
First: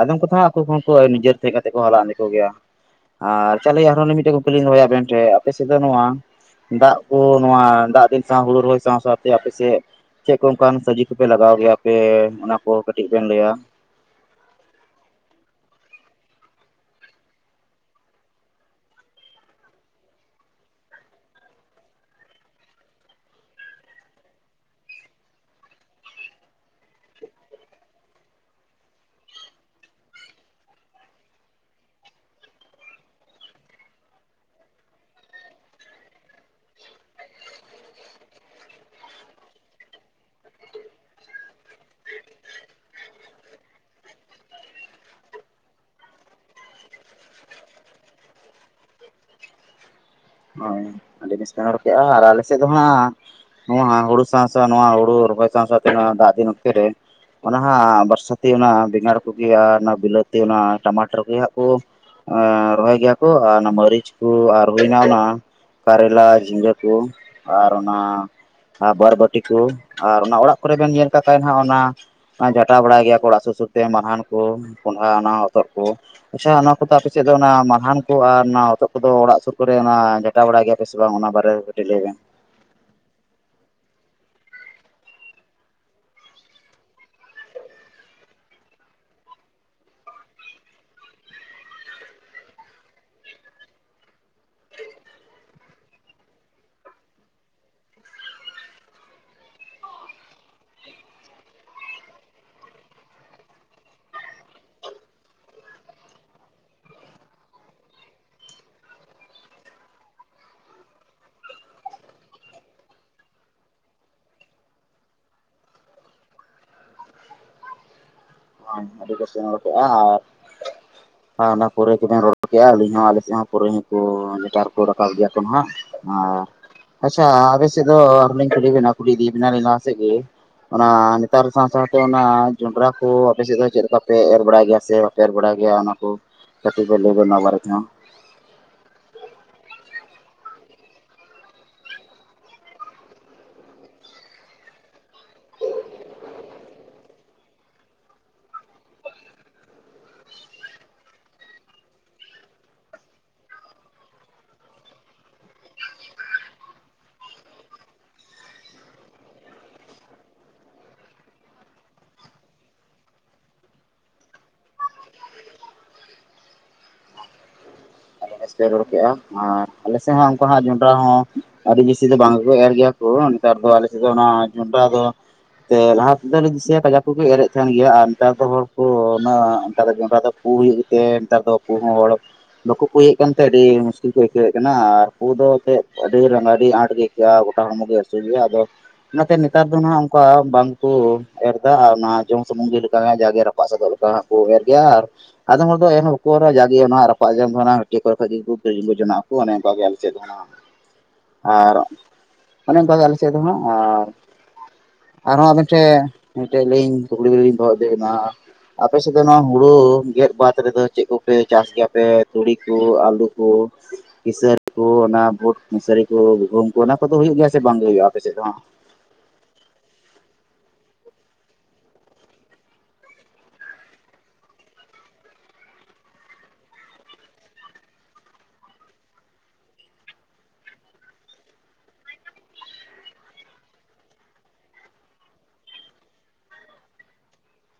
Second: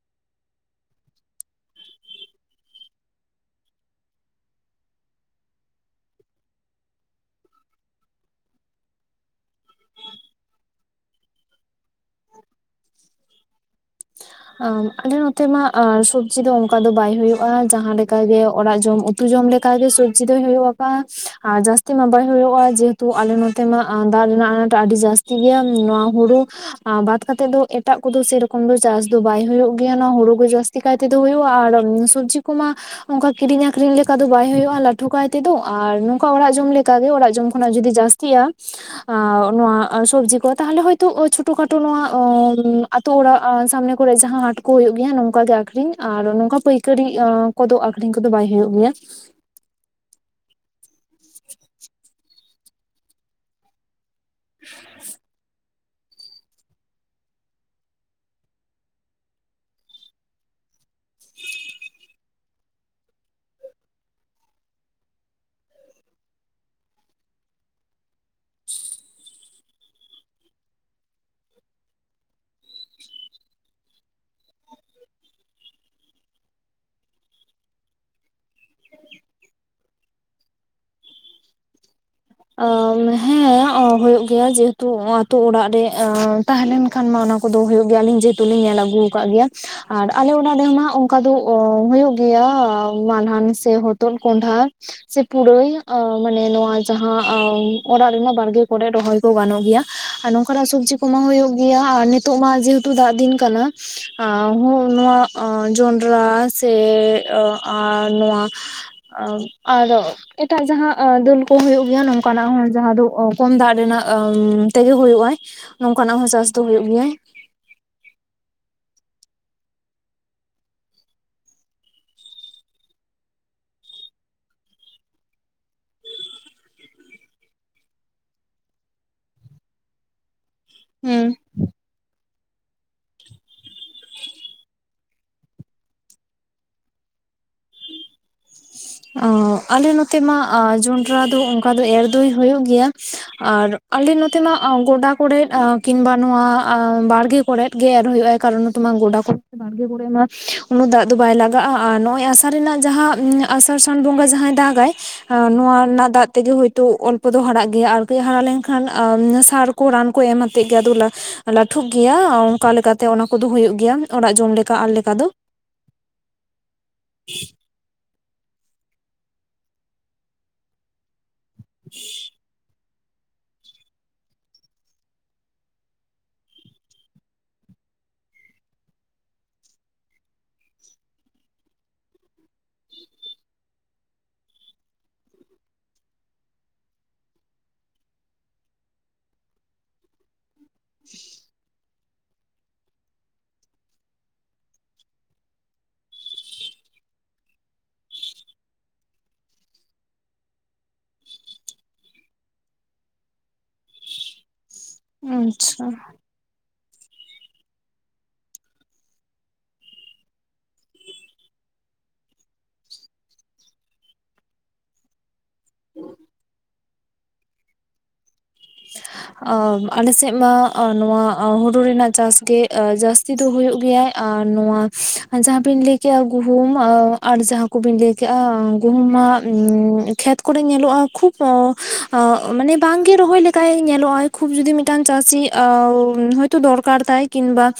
ᱟᱫᱚᱢ ᱠᱚᱫᱚ ᱦᱟᱜ ᱟᱠᱚ ᱠᱚᱦᱚᱸ ᱱᱤᱡᱮᱨ ᱛᱮ ᱦᱮᱡ ᱠᱟᱛᱮ ᱠᱚ ᱦᱟᱞᱟᱝ ᱤᱫᱤ ᱠᱚ ᱜᱮᱭᱟ᱾ ᱟᱨ ᱛᱟᱦᱞᱮ ᱟᱨᱦᱚᱸ ᱢᱤᱫᱴᱮᱡ ᱠᱩᱠᱞᱤᱧ ᱫᱚᱦᱚᱭᱟ ᱟᱵᱮᱱ ᱴᱷᱮᱱ ᱟᱯᱮ ᱥᱮᱫ ᱫᱚ ᱱᱚᱣᱟ ᱫᱟᱜ ᱠᱚ ᱱᱚᱣᱟ ᱫᱟᱜ ᱫᱤᱱ ᱥᱟᱶ ᱦᱩᱲᱩ ᱨᱚᱦᱚᱭ ᱥᱟᱶ ᱥᱟᱶᱛᱮ ᱟᱯᱮᱥᱮᱫ ᱪᱮᱫ ᱠᱚ ᱚᱱᱠᱟᱱ ᱥᱚᱵᱽᱡᱤ ᱠᱚᱯᱮ ᱞᱟᱜᱟᱣ ᱜᱮᱭᱟ ᱟᱯᱮ, ᱚᱱᱟ ᱠᱚ ᱠᱟᱹᱴᱤᱡ ᱵᱮᱱ ᱞᱟᱹᱭᱟ ᱾ ᱟ ᱟᱞᱮ ᱱᱚᱛᱮ ᱢᱟ ᱥᱚᱵᱽᱡᱤ ᱫᱚ ᱚᱱᱠᱟ ᱫᱚ ᱵᱟᱭ ᱦᱩᱭᱩᱜ-ᱟ ᱡᱟᱦᱟᱸ ᱞᱮᱠᱟ ᱜᱮ ᱚᱲᱟᱜ ᱡᱚᱢ ᱩᱛᱩ ᱡᱚᱢ ᱞᱮᱠᱟ ᱜᱮ ᱥᱚᱵᱽᱡᱤ ᱫᱚᱭ ᱦᱩᱭᱩᱜ-ᱟ ᱦᱟᱜ ᱟᱨ ᱡᱟᱹᱥᱛᱤ ᱢᱟ ᱵᱟᱭ ᱦᱩᱭᱩᱜ-ᱟ ᱡᱮᱦᱮᱛᱩ ᱟᱞᱮ ᱱᱚ ᱛᱮ ᱢᱟ ᱫᱟᱜ ᱨᱮᱱᱟᱜ ᱟᱱᱟᱴ ᱟᱹᱰᱤ ᱡᱟᱹᱥᱛᱤ ᱜᱮᱭᱟ ᱾ ᱱᱚᱣᱟ ᱦᱩᱲᱩ ᱟ ᱵᱟᱫ ᱠᱟᱛᱮᱫ ᱫᱚ ᱮᱴᱟᱜ ᱠᱚᱫᱚ ᱥᱮᱨᱚᱠᱚᱢ ᱫᱚ ᱪᱟᱥ ᱫᱚ ᱵᱟᱭ ᱦᱩᱭᱩᱜ ᱜᱮᱭᱟ ᱱᱚᱣᱟ ᱦᱩᱲᱩ ᱜᱮ ᱡᱟᱹᱥᱛᱤ ᱠᱟᱭ ᱛᱮᱫᱚ ᱦᱩᱭᱩᱜ-ᱟ ᱟᱨ ᱥᱚᱵᱡᱤ ᱠᱚᱢᱟ ᱚᱱᱠᱟ ᱠᱤᱨᱤᱧ ᱟᱠᱷᱨᱤᱧ ᱞᱮᱠᱟ ᱫᱚ ᱵᱟᱭ ᱦᱩᱭᱩᱜ-ᱟ ᱞᱟᱹᱴᱩ ᱠᱟᱭ ᱛᱮᱫᱚ ᱟᱨ ᱱᱚᱝᱠᱟ ᱚᱲᱟᱜ ᱡᱚᱢ ᱞᱮᱠᱟᱜᱮ ᱚᱲᱟᱜ ᱡᱚᱢ ᱠᱷᱚᱱᱟᱜ ᱡᱚᱫᱤ ᱡᱟᱹᱥ ᱛᱤᱜ-ᱟ ᱟ ᱱᱚᱣᱟ ᱥᱚᱵᱡᱤ ᱠᱚ ᱛᱟᱦᱞᱮ ᱦᱚᱭᱛᱳ ᱪᱷᱳᱴᱳ ᱠᱷᱟᱴᱳ ᱱᱚᱣᱟ ᱟᱛᱳ ᱚᱲᱟᱜ ᱥᱟᱢᱱᱮ ᱠᱚᱨᱮ ᱡᱟᱦᱟᱸ ᱦᱟᱴ ᱠᱚ ᱦᱩᱭᱩᱜ ᱜᱮᱭᱟ ᱱᱚᱝᱠᱟ ᱜᱮ ᱟᱠᱷᱨᱤᱧ ᱟᱨ ᱱᱚᱝᱠᱟ ᱯᱟᱹᱭᱠᱟᱹᱨᱤ ᱠᱚᱫᱚ ᱟᱠᱷᱨᱤᱧ ᱠᱚᱫᱚ ᱵᱟᱭ ᱦᱩᱭᱩᱜ ᱜᱮᱭᱟ ᱾ ᱦᱳᱭ ᱟᱹᱰᱤ ᱵᱮᱥ ᱯᱮ ᱩᱰᱚᱠᱮᱜ-ᱟ ᱟᱨ ᱟᱞᱮ ᱥᱮᱫ ᱫᱚ ᱦᱟᱜ ᱱᱚᱣᱟ ᱦᱩᱲᱩ ᱥᱟᱶ ᱥᱟᱶ ᱱᱚᱣᱟ ᱦᱩᱲᱩ ᱨᱚᱦᱚᱭ ᱥᱟᱶ ᱥᱟᱶᱟᱛᱮ ᱦᱟᱜ ᱫᱟᱜ ᱫᱤᱱ ᱚᱠᱛᱮ ᱨᱮ ᱚᱱᱟ ᱦᱟᱸ ᱵᱚᱨᱥᱟᱛᱮ ᱚᱱᱟ ᱵᱮᱸᱜᱟᱲ ᱠᱚᱜᱮ ᱟᱨ ᱚᱱᱟ ᱵᱤᱞᱟᱹᱛᱤ ᱚᱱᱟ ᱴᱟᱢᱟᱴᱚᱨ ᱜᱮ ᱦᱟᱸᱜ ᱠᱚ ᱨᱚᱦᱚᱭ ᱜᱮᱭᱟ ᱠᱚ ᱟᱨ ᱚᱱᱟ ᱢᱟᱹᱨᱤᱪ ᱠᱚ ᱟᱨ ᱦᱩᱭ ᱮᱱᱟ ᱚᱱᱟ ᱠᱟᱨᱞᱟ ᱡᱷᱤᱸᱜᱟᱹ ᱠᱚ ᱟᱨ ᱚᱱᱟ ᱟᱨ ᱵᱟᱨ ᱵᱟᱹᱴᱤ ᱠᱚ ᱟᱨ ᱚᱱᱟ ᱚᱲᱟᱜ ᱠᱚᱨᱮ ᱵᱮᱱ ᱧᱮᱞ ᱠᱟᱜ ᱠᱷᱟᱡ ᱦᱟᱜ ᱚᱱᱟ ᱡᱷᱟᱴᱟ ᱵᱟᱲᱟᱭ ᱜᱮᱭᱟ ᱠᱚ ᱚᱲᱟᱜ ᱥᱩᱨ ᱥᱩᱨᱛᱮ ᱢᱟᱞᱦᱟᱱ ᱠᱚ ᱠᱚᱸᱰᱷᱟ ᱚᱱᱟ ᱦᱚᱛᱚᱫ ᱠᱚ ᱾ ᱟᱪᱪᱷᱟ ᱱᱚᱣᱟ ᱠᱚᱫᱚ ᱟᱯᱮᱥᱮᱫ ᱫᱚ ᱚᱱᱟ ᱢᱟᱞᱦᱟᱱ ᱠᱚ ᱟᱨ ᱦᱚᱛᱚᱜ ᱠᱚᱫᱚ ᱚᱲᱟᱜ ᱥᱩᱨ ᱠᱚᱨᱮ ᱚᱱᱟ [unintelligible] ᱵᱟᱲᱟ ᱜᱮᱭᱟ ᱥᱮ ᱵᱟᱝ ᱚᱱᱟ ᱵᱟᱨᱮ ᱛᱮ ᱠᱟᱹᱴᱤᱡ ᱞᱟᱹᱭ ᱵᱮᱱ ᱾ ᱚ ᱦᱮᱸ ᱦᱩᱭᱩᱜ ᱜᱮᱭᱟ ᱡᱮᱦᱮᱛᱩ ᱟᱛᱳ ᱚᱲᱟᱜ ᱨᱮ ᱛᱟᱦᱮᱸ ᱞᱮᱱᱠᱷᱟᱱ ᱢᱟ ᱚᱱᱟ ᱠᱚᱫᱚ ᱦᱩᱭᱩᱜ ᱜᱮᱭᱟ ᱟᱞᱤᱧ ᱡᱮᱦᱮᱛᱩ ᱞᱤᱧ ᱧᱮᱞ ᱟᱹᱜᱩ ᱟᱠᱟᱫ ᱜᱮᱭᱟ ᱾ ᱟᱨ ᱟᱞᱮ ᱚᱲᱟᱜ ᱨᱮᱦᱚᱸ ᱱᱟᱜ ᱚᱱᱠᱟ ᱫᱚ ᱦᱩᱭᱩᱜ ᱢᱟᱞᱦᱟᱱ ᱥᱮ ᱦᱚᱛᱚᱫ ᱠᱚᱸᱰᱷᱟ ᱥᱮ ᱯᱩᱨᱟᱹᱭ ᱟ ᱢᱟᱱᱮ ᱱᱚᱣᱟ ᱡᱟᱦᱟᱸ ᱚᱲᱟᱜ ᱨᱮᱱᱟᱜ ᱵᱟᱲᱜᱮ ᱠᱚᱨᱮ ᱨᱚᱦᱚᱭ ᱠᱚ ᱜᱟᱱᱚᱜ ᱜᱮᱭᱟ ᱾ ᱟᱨ ᱱᱚᱝᱠᱟᱱᱟᱜ ᱥᱚᱵᱽᱡᱤ ᱠᱚᱢᱟ ᱦᱩᱭᱩᱜ ᱜᱮᱭᱟ ᱟᱨ ᱱᱤᱛᱚᱜ ᱢᱟ ᱡᱮᱦᱮᱛᱩ ᱫᱟᱜ ᱫᱤᱱ ᱠᱟᱱᱟ [unintelligible] ᱱᱚᱣᱟ ᱡᱚᱸᱰᱨᱟ ᱥᱮ ᱱᱚᱶᱟ ᱟᱨ ᱮᱴᱟᱜ ᱡᱟᱦᱟᱸ ᱫᱟᱹᱞ ᱠᱚ ᱦᱳᱭᱳᱜ ᱜᱮᱭᱟ ᱱᱚᱝᱠᱟᱱᱟᱜ ᱦᱚᱸ ᱡᱟᱦᱟᱸ ᱫᱚ ᱠᱚᱢ ᱫᱟᱜ ᱨᱮᱱᱟᱜ ᱛᱮᱜᱮ ᱦᱳᱭᱳᱜ-ᱟ ᱾ ᱱᱚᱝᱠᱟᱱᱟᱜ ᱦᱚᱸ ᱪᱟᱥ ᱫᱚ ᱦᱩᱭᱩᱜ ᱜᱮᱭᱟ ᱾ [unintelligible] ᱟᱨ ᱚᱱᱟ ᱯᱩᱨᱟᱹᱭ ᱜᱮᱵᱮᱱ ᱨᱚᱲ ᱠᱮᱫᱮᱜ-ᱟ ᱟᱹᱞᱤᱧ ᱦᱚᱸ ᱟᱞᱮᱥᱮᱫ ᱦᱚᱸ ᱯᱩᱨᱟᱹᱭ ᱦᱚᱸᱠᱚ ᱱᱮᱛᱟᱨ ᱠᱚ ᱨᱟᱠᱟᱵ ᱜᱮᱭᱟ ᱠᱚ ᱦᱟᱸᱜ ᱾ [inaudible] ᱟᱪᱪᱷᱟ ᱟᱯᱮᱥᱮᱫ ᱫᱚ ᱟᱨᱚᱸ ᱞᱤᱧ ᱠᱩᱞᱤ ᱵᱮᱱᱟ ᱠᱩᱞᱤ ᱤᱫᱤᱭ ᱵᱮᱱᱟ ᱞᱤᱧ ᱞᱟᱦᱟᱥᱮᱫ ᱜᱮ ᱚᱱᱟ ᱦᱩᱸ ᱱᱮᱛᱟᱨ ᱥᱟᱶ ᱥᱟᱶᱛᱮ ᱚᱱᱟ ᱡᱚᱱᱰᱨᱟ ᱠᱚ ᱟᱯᱮ ᱥᱮᱫ ᱫᱚ ᱪᱮᱫ ᱞᱮᱠᱟ ᱯᱮ ᱮᱨ ᱵᱟᱲᱟᱭ ᱜᱮᱭᱟ ᱥᱮ ᱮᱨ ᱵᱟᱲᱟ ᱜᱮᱭᱟ ᱚᱱᱟ ᱠᱚ ᱠᱟᱹᱴᱤᱡ ᱠᱚ ᱞᱟᱹᱭᱵᱮᱱ ᱱᱚᱣᱟ ᱵᱟᱨᱮ ᱛᱮᱦᱚᱸ ᱾ ᱚᱸᱻ ᱟᱞᱮ ᱱᱚᱛᱮ ᱢᱟ ᱟᱸ ᱡᱚᱱᱰᱨᱟ ᱫᱚ ᱚᱝᱠᱟ ᱫᱚ ᱮᱨ ᱫᱚᱭ ᱦᱩᱭᱩᱜ ᱜᱮᱭᱟ ᱾ ᱟᱨ ᱟᱞᱮ ᱱᱚᱛᱮ ᱢᱟ ᱟᱸ ᱜᱚᱰᱟ ᱠᱚᱨᱮᱫ ᱟᱸ ᱠᱤᱱᱵᱟ ᱱᱚᱣᱟ ᱟᱸ ᱵᱟᱲᱜᱮ ᱠᱚᱨᱮᱫ ᱜᱮ ᱮᱨ ᱦᱩᱭᱩᱜᱼᱟ ᱠᱟᱨᱚᱱ ᱦᱚᱛᱚ ᱢᱟ ᱜᱚᱰᱟ ᱠᱚ ᱵᱟᱲᱜᱮ ᱠᱚᱨᱮ ᱢᱟ ᱩᱱᱟᱹᱜ ᱫᱟᱜ ᱫᱚ ᱵᱟᱭ ᱞᱟᱜᱟᱜᱼᱟ ᱟᱨ ᱱᱚᱜᱼᱚᱭ ᱟᱥ ᱥᱟ ᱨᱮᱱᱟᱜ ᱡᱟᱦᱟᱸ ᱟᱥᱟᱲᱥᱟᱱ ᱵᱚᱸᱜᱟ ᱡᱟᱦᱟᱸᱭ ᱫᱟᱜᱟᱭ, ᱟ ᱱᱚᱣᱟ ᱨᱮᱱᱟᱜ ᱫᱟᱜ ᱛᱮᱜᱮ ᱦᱳᱭᱛᱳ ᱚᱞᱯᱚ ᱫᱚ ᱦᱟᱨᱟᱜ ᱜᱮᱭᱟ ᱟᱨ ᱠᱟᱹᱡ ᱦᱟᱨᱟ ᱞᱮᱝᱠᱷᱟᱱ ᱟ ᱥᱟᱨ ᱠᱚ ᱨᱟᱱ ᱠᱚ ᱮᱢ ᱟᱛᱮᱫ ᱜᱮ ᱟᱫᱚ ᱞᱟ ᱞᱟᱹᱴᱷᱩᱜ ᱜᱮᱭᱟ ᱚᱱᱠᱟ ᱞᱮᱠᱟᱛᱮ ᱚᱱᱟ ᱠᱚᱫᱚ ᱦᱩᱭᱩᱜ ᱜᱮᱭᱟ ᱚᱲᱟᱜ ᱡᱚᱢ ᱞᱮᱠᱟ ᱟᱨ ᱞᱮᱠᱟ ᱫᱚ ᱾ [inaudible] [inaudible] ᱮᱥᱯᱮᱨ ᱨᱚᱲᱚ ᱠᱮᱜᱼᱟ ᱟᱨ ᱟᱞᱮᱥᱮᱫ ᱦᱚᱸ ᱩᱝᱠᱩ ᱦᱟᱸᱜ ᱡᱚᱱᱰᱨᱟ ᱦᱚᱸ ᱟᱹᱰᱤ ᱵᱮᱥᱤ ᱫᱚ ᱵᱟᱝ ᱜᱮᱠᱚ ᱮᱨ ᱜᱮᱭᱟ ᱠᱚ ᱱᱮᱛᱟᱨ ᱫᱚ ᱟᱞᱮ ᱥᱮᱫ ᱫᱚ ᱚᱱᱟ ᱡᱚᱱᱰᱨᱟ ᱫᱚ ᱾ ᱛᱮ ᱞᱟᱦᱟ ᱛᱮᱫᱚᱞᱮ ᱫᱤᱥᱟᱹᱭᱟ ᱠᱟᱡᱟ ᱠᱚᱜᱮ ᱮᱨᱮᱫ ᱛᱟᱦᱮᱱ ᱜᱮᱭᱟ ᱾ ᱟᱨ ᱱᱮᱛᱟᱨ ᱫᱚ ᱦᱚᱲ ᱠᱚ ᱚᱱᱟ ᱱᱮᱛᱟᱨ ᱫᱚ ᱡᱚᱸᱰᱨᱟ ᱫᱚ ᱯᱩ ᱦᱩᱭᱩᱜ ᱜᱮᱛᱮ ᱱᱮᱛᱟᱨ ᱫᱚ ᱯᱩ ᱦᱚᱸ ᱦᱚᱲ ᱵᱟᱠᱚ ᱯᱩᱭᱮᱜ ᱠᱟᱱᱛᱮ ᱟᱹᱰᱤ ᱢᱩᱥᱠᱤᱞ ᱠᱚ ᱟᱹᱭᱠᱟᱹᱣᱮᱜ ᱠᱟᱱᱟ ᱟᱨ ᱯᱩ ᱫᱚ ᱮᱛᱮᱫ ᱟᱹᱰᱤ ᱞᱟᱝ ᱟᱹᱰᱤ ᱟᱸᱴ ᱜᱮ ᱟᱹᱭᱠᱟᱹᱜᱼᱟ ᱜᱚᱴᱟ ᱦᱚᱲᱢᱚ ᱜᱮ ᱟᱹ [unintelligible] ᱟᱫᱚ ᱚᱱᱟᱛᱮ ᱱᱮᱛᱟᱨ ᱫᱚ ᱱᱟᱦᱟᱜ ᱚᱝᱠᱟ ᱵᱟᱝᱠᱚ ᱮᱨ ᱮᱫᱟ ᱟᱨ ᱚᱱᱟ ᱡᱚᱢ ᱥᱩᱢᱩᱝ ᱜᱮ ᱞᱮᱠᱟ ᱦᱟᱸᱜ ᱡᱟᱜᱮ ᱨᱟᱯᱟᱜ ᱥᱟᱫᱚᱜ ᱞᱮᱠᱟ ᱦᱟᱸᱜ ᱠᱚ ᱮᱨ ᱜᱮᱭᱟ ᱾ ᱟᱨ ᱟᱫᱚᱢ ᱦᱚᱲ ᱫᱚ ᱮᱨ ᱦᱚᱸ ᱵᱟᱠᱚ ᱮᱨᱟ ᱡᱟᱜᱮ ᱚᱱᱟ ᱦᱟᱜ ᱨᱟᱯᱟᱜ ᱡᱚᱢ ᱫᱚ ᱱᱟᱦᱟᱜ ᱪᱮᱜ ᱠᱚᱨᱮ ᱠᱷᱚᱡ ᱜᱮ [unintelligible] ᱡᱚᱱᱟᱜ ᱟᱠᱚ ᱚᱱᱮ ᱚᱱᱠᱟ ᱜᱮ ᱟᱞᱮ ᱥᱮᱫ ᱦᱚᱸ ᱚᱱᱟ ᱟᱨ ᱚᱱᱮ ᱚᱱᱠᱟᱜᱮ ᱟᱞᱮ ᱥᱮᱫ ᱫᱚ ᱦᱟᱜ ᱟᱨ ᱟᱨ ᱦᱚᱸ ᱟᱵᱮᱱ ᱟᱪᱪᱷᱟ ᱴᱷᱮᱡᱽ ᱢᱤᱫᱴᱮᱡᱞᱤᱧ ᱠᱩᱠᱞᱤ ᱞᱤᱧ ᱫᱚᱦᱚ ᱤᱫᱤᱵᱤᱱᱟ ᱟᱯᱮᱥᱮᱫ ᱫᱚ ᱱᱚᱣᱟ ᱦᱩᱲᱩ ᱜᱮᱫ ᱵᱟᱫ ᱨᱮᱫᱚ ᱪᱮᱫ ᱠᱚᱯᱮ ᱪᱟᱥ ᱜᱮᱭᱟᱯᱮ? ᱛᱩᱲᱤ ᱠᱚ ᱟᱹᱞᱩ ᱠᱚ ᱠᱤᱥᱟᱹᱨᱤ ᱠᱚ ᱚᱱᱟ ᱵᱩᱴ ᱢᱩᱥᱟᱹᱨᱤ ᱠᱚ ᱜᱩᱦᱩᱢ ᱠᱚ ᱚᱱᱟ ᱠᱚᱫᱚ ᱦᱩᱭᱩᱜ ᱜᱮᱭᱟ ᱥᱮ ᱵᱟᱝ ᱜᱮ ᱦᱩᱭᱩᱜᱼᱟ ᱟᱯᱮᱥᱮᱫ ᱦᱟᱸᱜ? ᱟ ᱟᱞᱮᱥᱮᱫ ᱢᱟ ᱟ ᱱᱚᱣᱟ ᱟ ᱦᱩᱲᱩ ᱨᱮᱱᱟᱜ ᱪᱟᱥ ᱜᱮ ᱟ ᱡᱟᱹᱥᱛᱤ ᱫᱚ ᱦᱩᱭᱩᱜ ᱜᱮᱭᱟ ᱾ ᱟᱨ ᱱᱚᱣᱟ ᱡᱟᱦᱟᱸ ᱵᱤᱱ ᱞᱟᱹᱭ ᱠᱮᱜᱼᱟ ᱜᱩᱦᱩᱢ ᱟ ᱟᱨ ᱡᱟᱦᱟᱸ ᱠᱚᱵᱤᱱ ᱞᱟᱹᱭ ᱠᱮᱜᱼᱟ ᱜᱩᱦᱩᱢ ᱢᱟ ᱩᱸᱻ ᱠᱷᱮᱛ ᱠᱚᱨᱮ ᱧᱮᱞᱚᱜᱼᱟ ᱠᱷᱩᱵ ᱚ ᱟᱸᱜ ᱢᱟᱱᱮ ᱵᱟᱝᱜᱮ ᱨᱚᱦᱚᱭ ᱞᱮ ᱠᱟᱭ ᱧᱮᱞᱚᱜᱼᱟᱭ ᱠᱷᱩᱵ ᱡᱩᱫᱤ ᱢᱤᱫᱴᱟᱝ ᱪᱟᱹᱥᱤ ᱟᱻ ᱦᱚᱭᱛᱚ ᱫᱚᱨᱠᱟᱨ ᱛᱟᱭ ᱠᱤᱢᱵᱟ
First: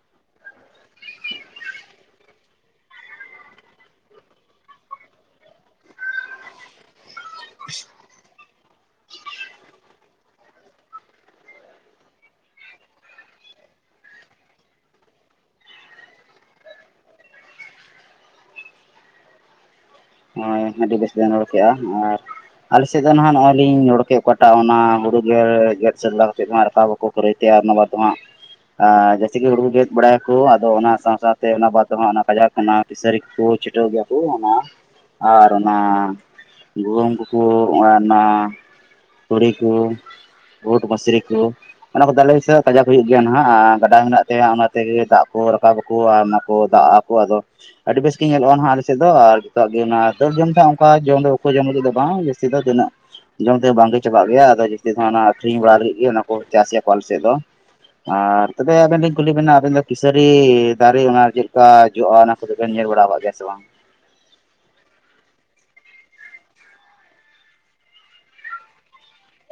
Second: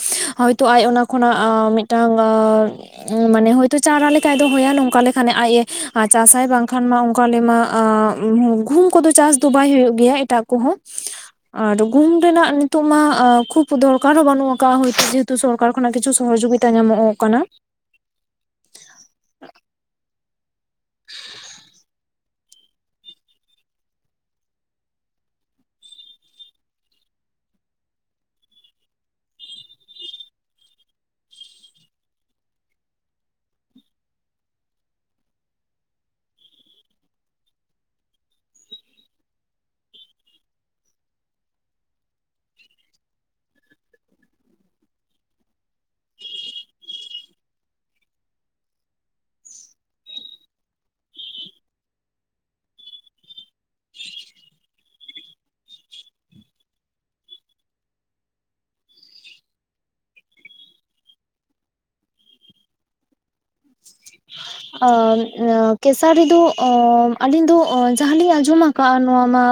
ᱛᱚ ᱟᱡ ᱚᱱᱟ ᱠᱷᱚᱱᱟᱜ ᱟᱸᱻ ᱢᱤᱫᱴᱟᱝ ᱟᱸᱻ ᱢᱟᱱᱮ ᱦᱚᱭᱛᱚ ᱪᱟᱨᱟ ᱞᱮᱠᱟᱭ ᱫᱚᱦᱚᱭᱟ ᱾ ᱱᱚᱝᱠᱟ ᱞᱮᱠᱷᱟᱱ ᱟᱡ ᱮ ᱪᱟᱥᱟᱭ ᱵᱟᱝᱠᱷᱟᱱ ᱢᱟ ᱚᱱᱠᱟ ᱞᱮᱢᱟ ᱟᱻ [inaudible] ᱜᱩᱦᱩᱢ ᱠᱚᱫᱚ ᱪᱟᱥ ᱫᱚ ᱵᱟᱭ ᱦᱩᱭᱩᱜ ᱜᱮᱭᱟ ᱮᱴᱟᱜ ᱠᱚᱦᱚᱸ ᱾ ᱟᱨ ᱜᱩᱦᱩᱢ ᱨᱮᱱᱟᱜ ᱱᱤᱛᱚᱜ ᱢᱟ ᱠᱷᱩᱵ ᱫᱚᱨᱠᱟᱨ ᱦᱚᱸ ᱵᱟᱹᱱᱩᱜ ᱠᱟᱜᱼᱟ, ᱦᱚᱭᱛᱚ ᱡᱮᱦᱮᱛᱩ ᱥᱚᱨᱠᱟᱨ ᱠᱷᱚᱱᱟᱜ ᱠᱤᱪᱷᱩ ᱥᱚᱦᱚᱡᱚᱜᱤ ᱭᱮ ᱧᱟᱢᱚᱜᱼᱚᱜ ᱠᱟᱱᱟ ᱾ ᱦᱚᱸᱭ ᱟᱹᱰᱤ ᱵᱮᱥ ᱵᱮᱱ ᱨᱚᱲ ᱠᱮᱜᱼᱟ ᱾ ᱟᱨ ᱟᱞᱮᱥᱮᱫ ᱫᱚ ᱱᱟᱦᱟᱜ ᱱᱚᱜᱼᱚᱭ ᱞᱤᱧ ᱨᱚᱲ ᱠᱮᱫ ᱚᱠᱟᱴᱟᱜ ᱚᱱᱟ ᱦᱩᱲᱩ ᱜᱮᱨ ᱜᱮᱫ ᱥᱮᱫᱽ ᱞᱟᱦᱟ ᱥᱮᱫ ᱵᱚᱱ ᱨᱟᱯᱟᱵᱚ ᱠᱚ ᱠᱚᱨᱮᱭ ᱛᱮ ᱟᱨ ᱱᱚᱣᱟ ᱠᱚ ᱦᱟᱜ ᱟᱸ ᱡᱟᱹᱥᱤ ᱜᱮ ᱦᱩᱲᱩ ᱠᱚ ᱜᱮᱫ ᱵᱟᱲᱟᱭᱟᱠᱚ ᱟᱫᱚ ᱚᱱᱟ ᱥᱟᱶ ᱼᱥᱟᱶᱛᱮ ᱚᱱᱟ ᱵᱟᱫᱽ ᱫᱚᱦᱚᱸ ᱚᱱᱟ ᱠᱟᱡᱟᱠ ᱚᱱᱟ ᱯᱤᱥᱟᱨᱤ ᱠᱚ ᱠᱚ ᱪᱷᱤᱴᱟᱹᱣ ᱜᱮᱭᱟ ᱠᱚ ᱚᱱᱟ ᱟᱨ ᱚᱱᱟ ᱜᱩᱣᱟᱹᱢ ᱠᱚᱠᱚ ᱚᱲᱟᱱᱟ ᱛᱩᱲᱤ ᱠᱚ ᱳᱴ ᱢᱟᱥᱨᱤ ᱠᱚ ᱚᱱᱟ ᱠᱚᱫᱚ ᱟᱞᱮ ᱥᱮᱫ ᱠᱟᱡᱟᱠ ᱦᱩᱭᱩᱜ ᱜᱮᱭᱟ ᱱᱟᱦᱟᱜ ᱟᱨ ᱜᱟᱰᱟ ᱢᱮᱱᱟᱜ ᱛᱮ ᱚᱱᱟᱛᱮᱜᱮ ᱫᱟᱜ ᱠᱚ ᱨᱟᱠᱟᱵ ᱟᱠᱚ ᱟᱨ ᱚᱱᱟ ᱠᱚ ᱫᱟᱜ ᱟ ᱠᱚ ᱟᱫᱚ ᱟᱹᱰᱤ ᱵᱮᱥ ᱜᱮ ᱧᱮᱞᱚᱜᱼᱟ ᱱᱟᱦᱟᱜ ᱟᱞᱮᱥᱮᱫ ᱫᱚ ᱟᱨ [inaudible] ᱜᱮ ᱚᱱᱟ ᱫᱟᱹᱞ ᱡᱚᱢ ᱫᱚ ᱚᱱᱠᱟ ᱡᱚᱢ ᱫᱚ ᱵᱟᱠᱚ ᱡᱚᱢ ᱞᱟᱹᱜᱤᱫ ᱫᱚ ᱵᱟᱝ ᱡᱟᱹᱥᱛᱤ ᱫᱚ ᱫᱟᱹᱱᱟᱹᱜ ᱡᱚᱢ ᱛᱮ ᱵᱟᱝᱜᱮ ᱪᱟᱵᱟᱜ ᱜᱮᱭᱟ ᱟᱫᱚ ᱡᱟᱹᱥᱛᱤ ᱫᱚ ᱚᱱᱟ ᱟᱠᱷᱨᱤᱧ ᱵᱟᱲᱟ ᱞᱟᱹᱜᱤᱫ ᱜᱮ ᱚᱱᱟ ᱠᱚ ᱪᱟᱥ ᱜᱮᱭᱟᱠᱚ ᱟᱞᱮ ᱥᱮᱫ ᱫᱚ ᱾ ᱟᱨ ᱛᱚᱵᱮ ᱟᱵᱮᱱ ᱞᱤᱧ ᱠᱩᱞᱤ ᱵᱮᱱᱟ ᱟᱵᱮᱱ ᱫᱚ ᱠᱤᱥᱟᱹᱨᱤ ᱫᱟᱨᱮ ᱚᱱᱟ ᱪᱮᱫ ᱞᱮᱠᱟ ᱡᱚᱜᱼᱟ, ᱚᱱᱟ ᱵᱮᱱ ᱧᱮᱞ ᱵᱟᱲᱟᱣ ᱟᱠᱟᱫ ᱜᱮᱭᱟ ᱥᱮ ᱵᱟᱝ? ᱚᱸ ᱠᱮᱥᱟᱨᱤᱫᱚ ᱚᱸ ᱟᱹᱞᱤᱧ ᱫᱚ ᱚᱸ ᱡᱟᱦᱟᱸᱞᱤᱧ ᱟᱸᱡᱚᱢᱟᱼᱼ ᱼᱠᱟᱜᱼᱟ ᱱᱚᱣᱟ ᱢᱟ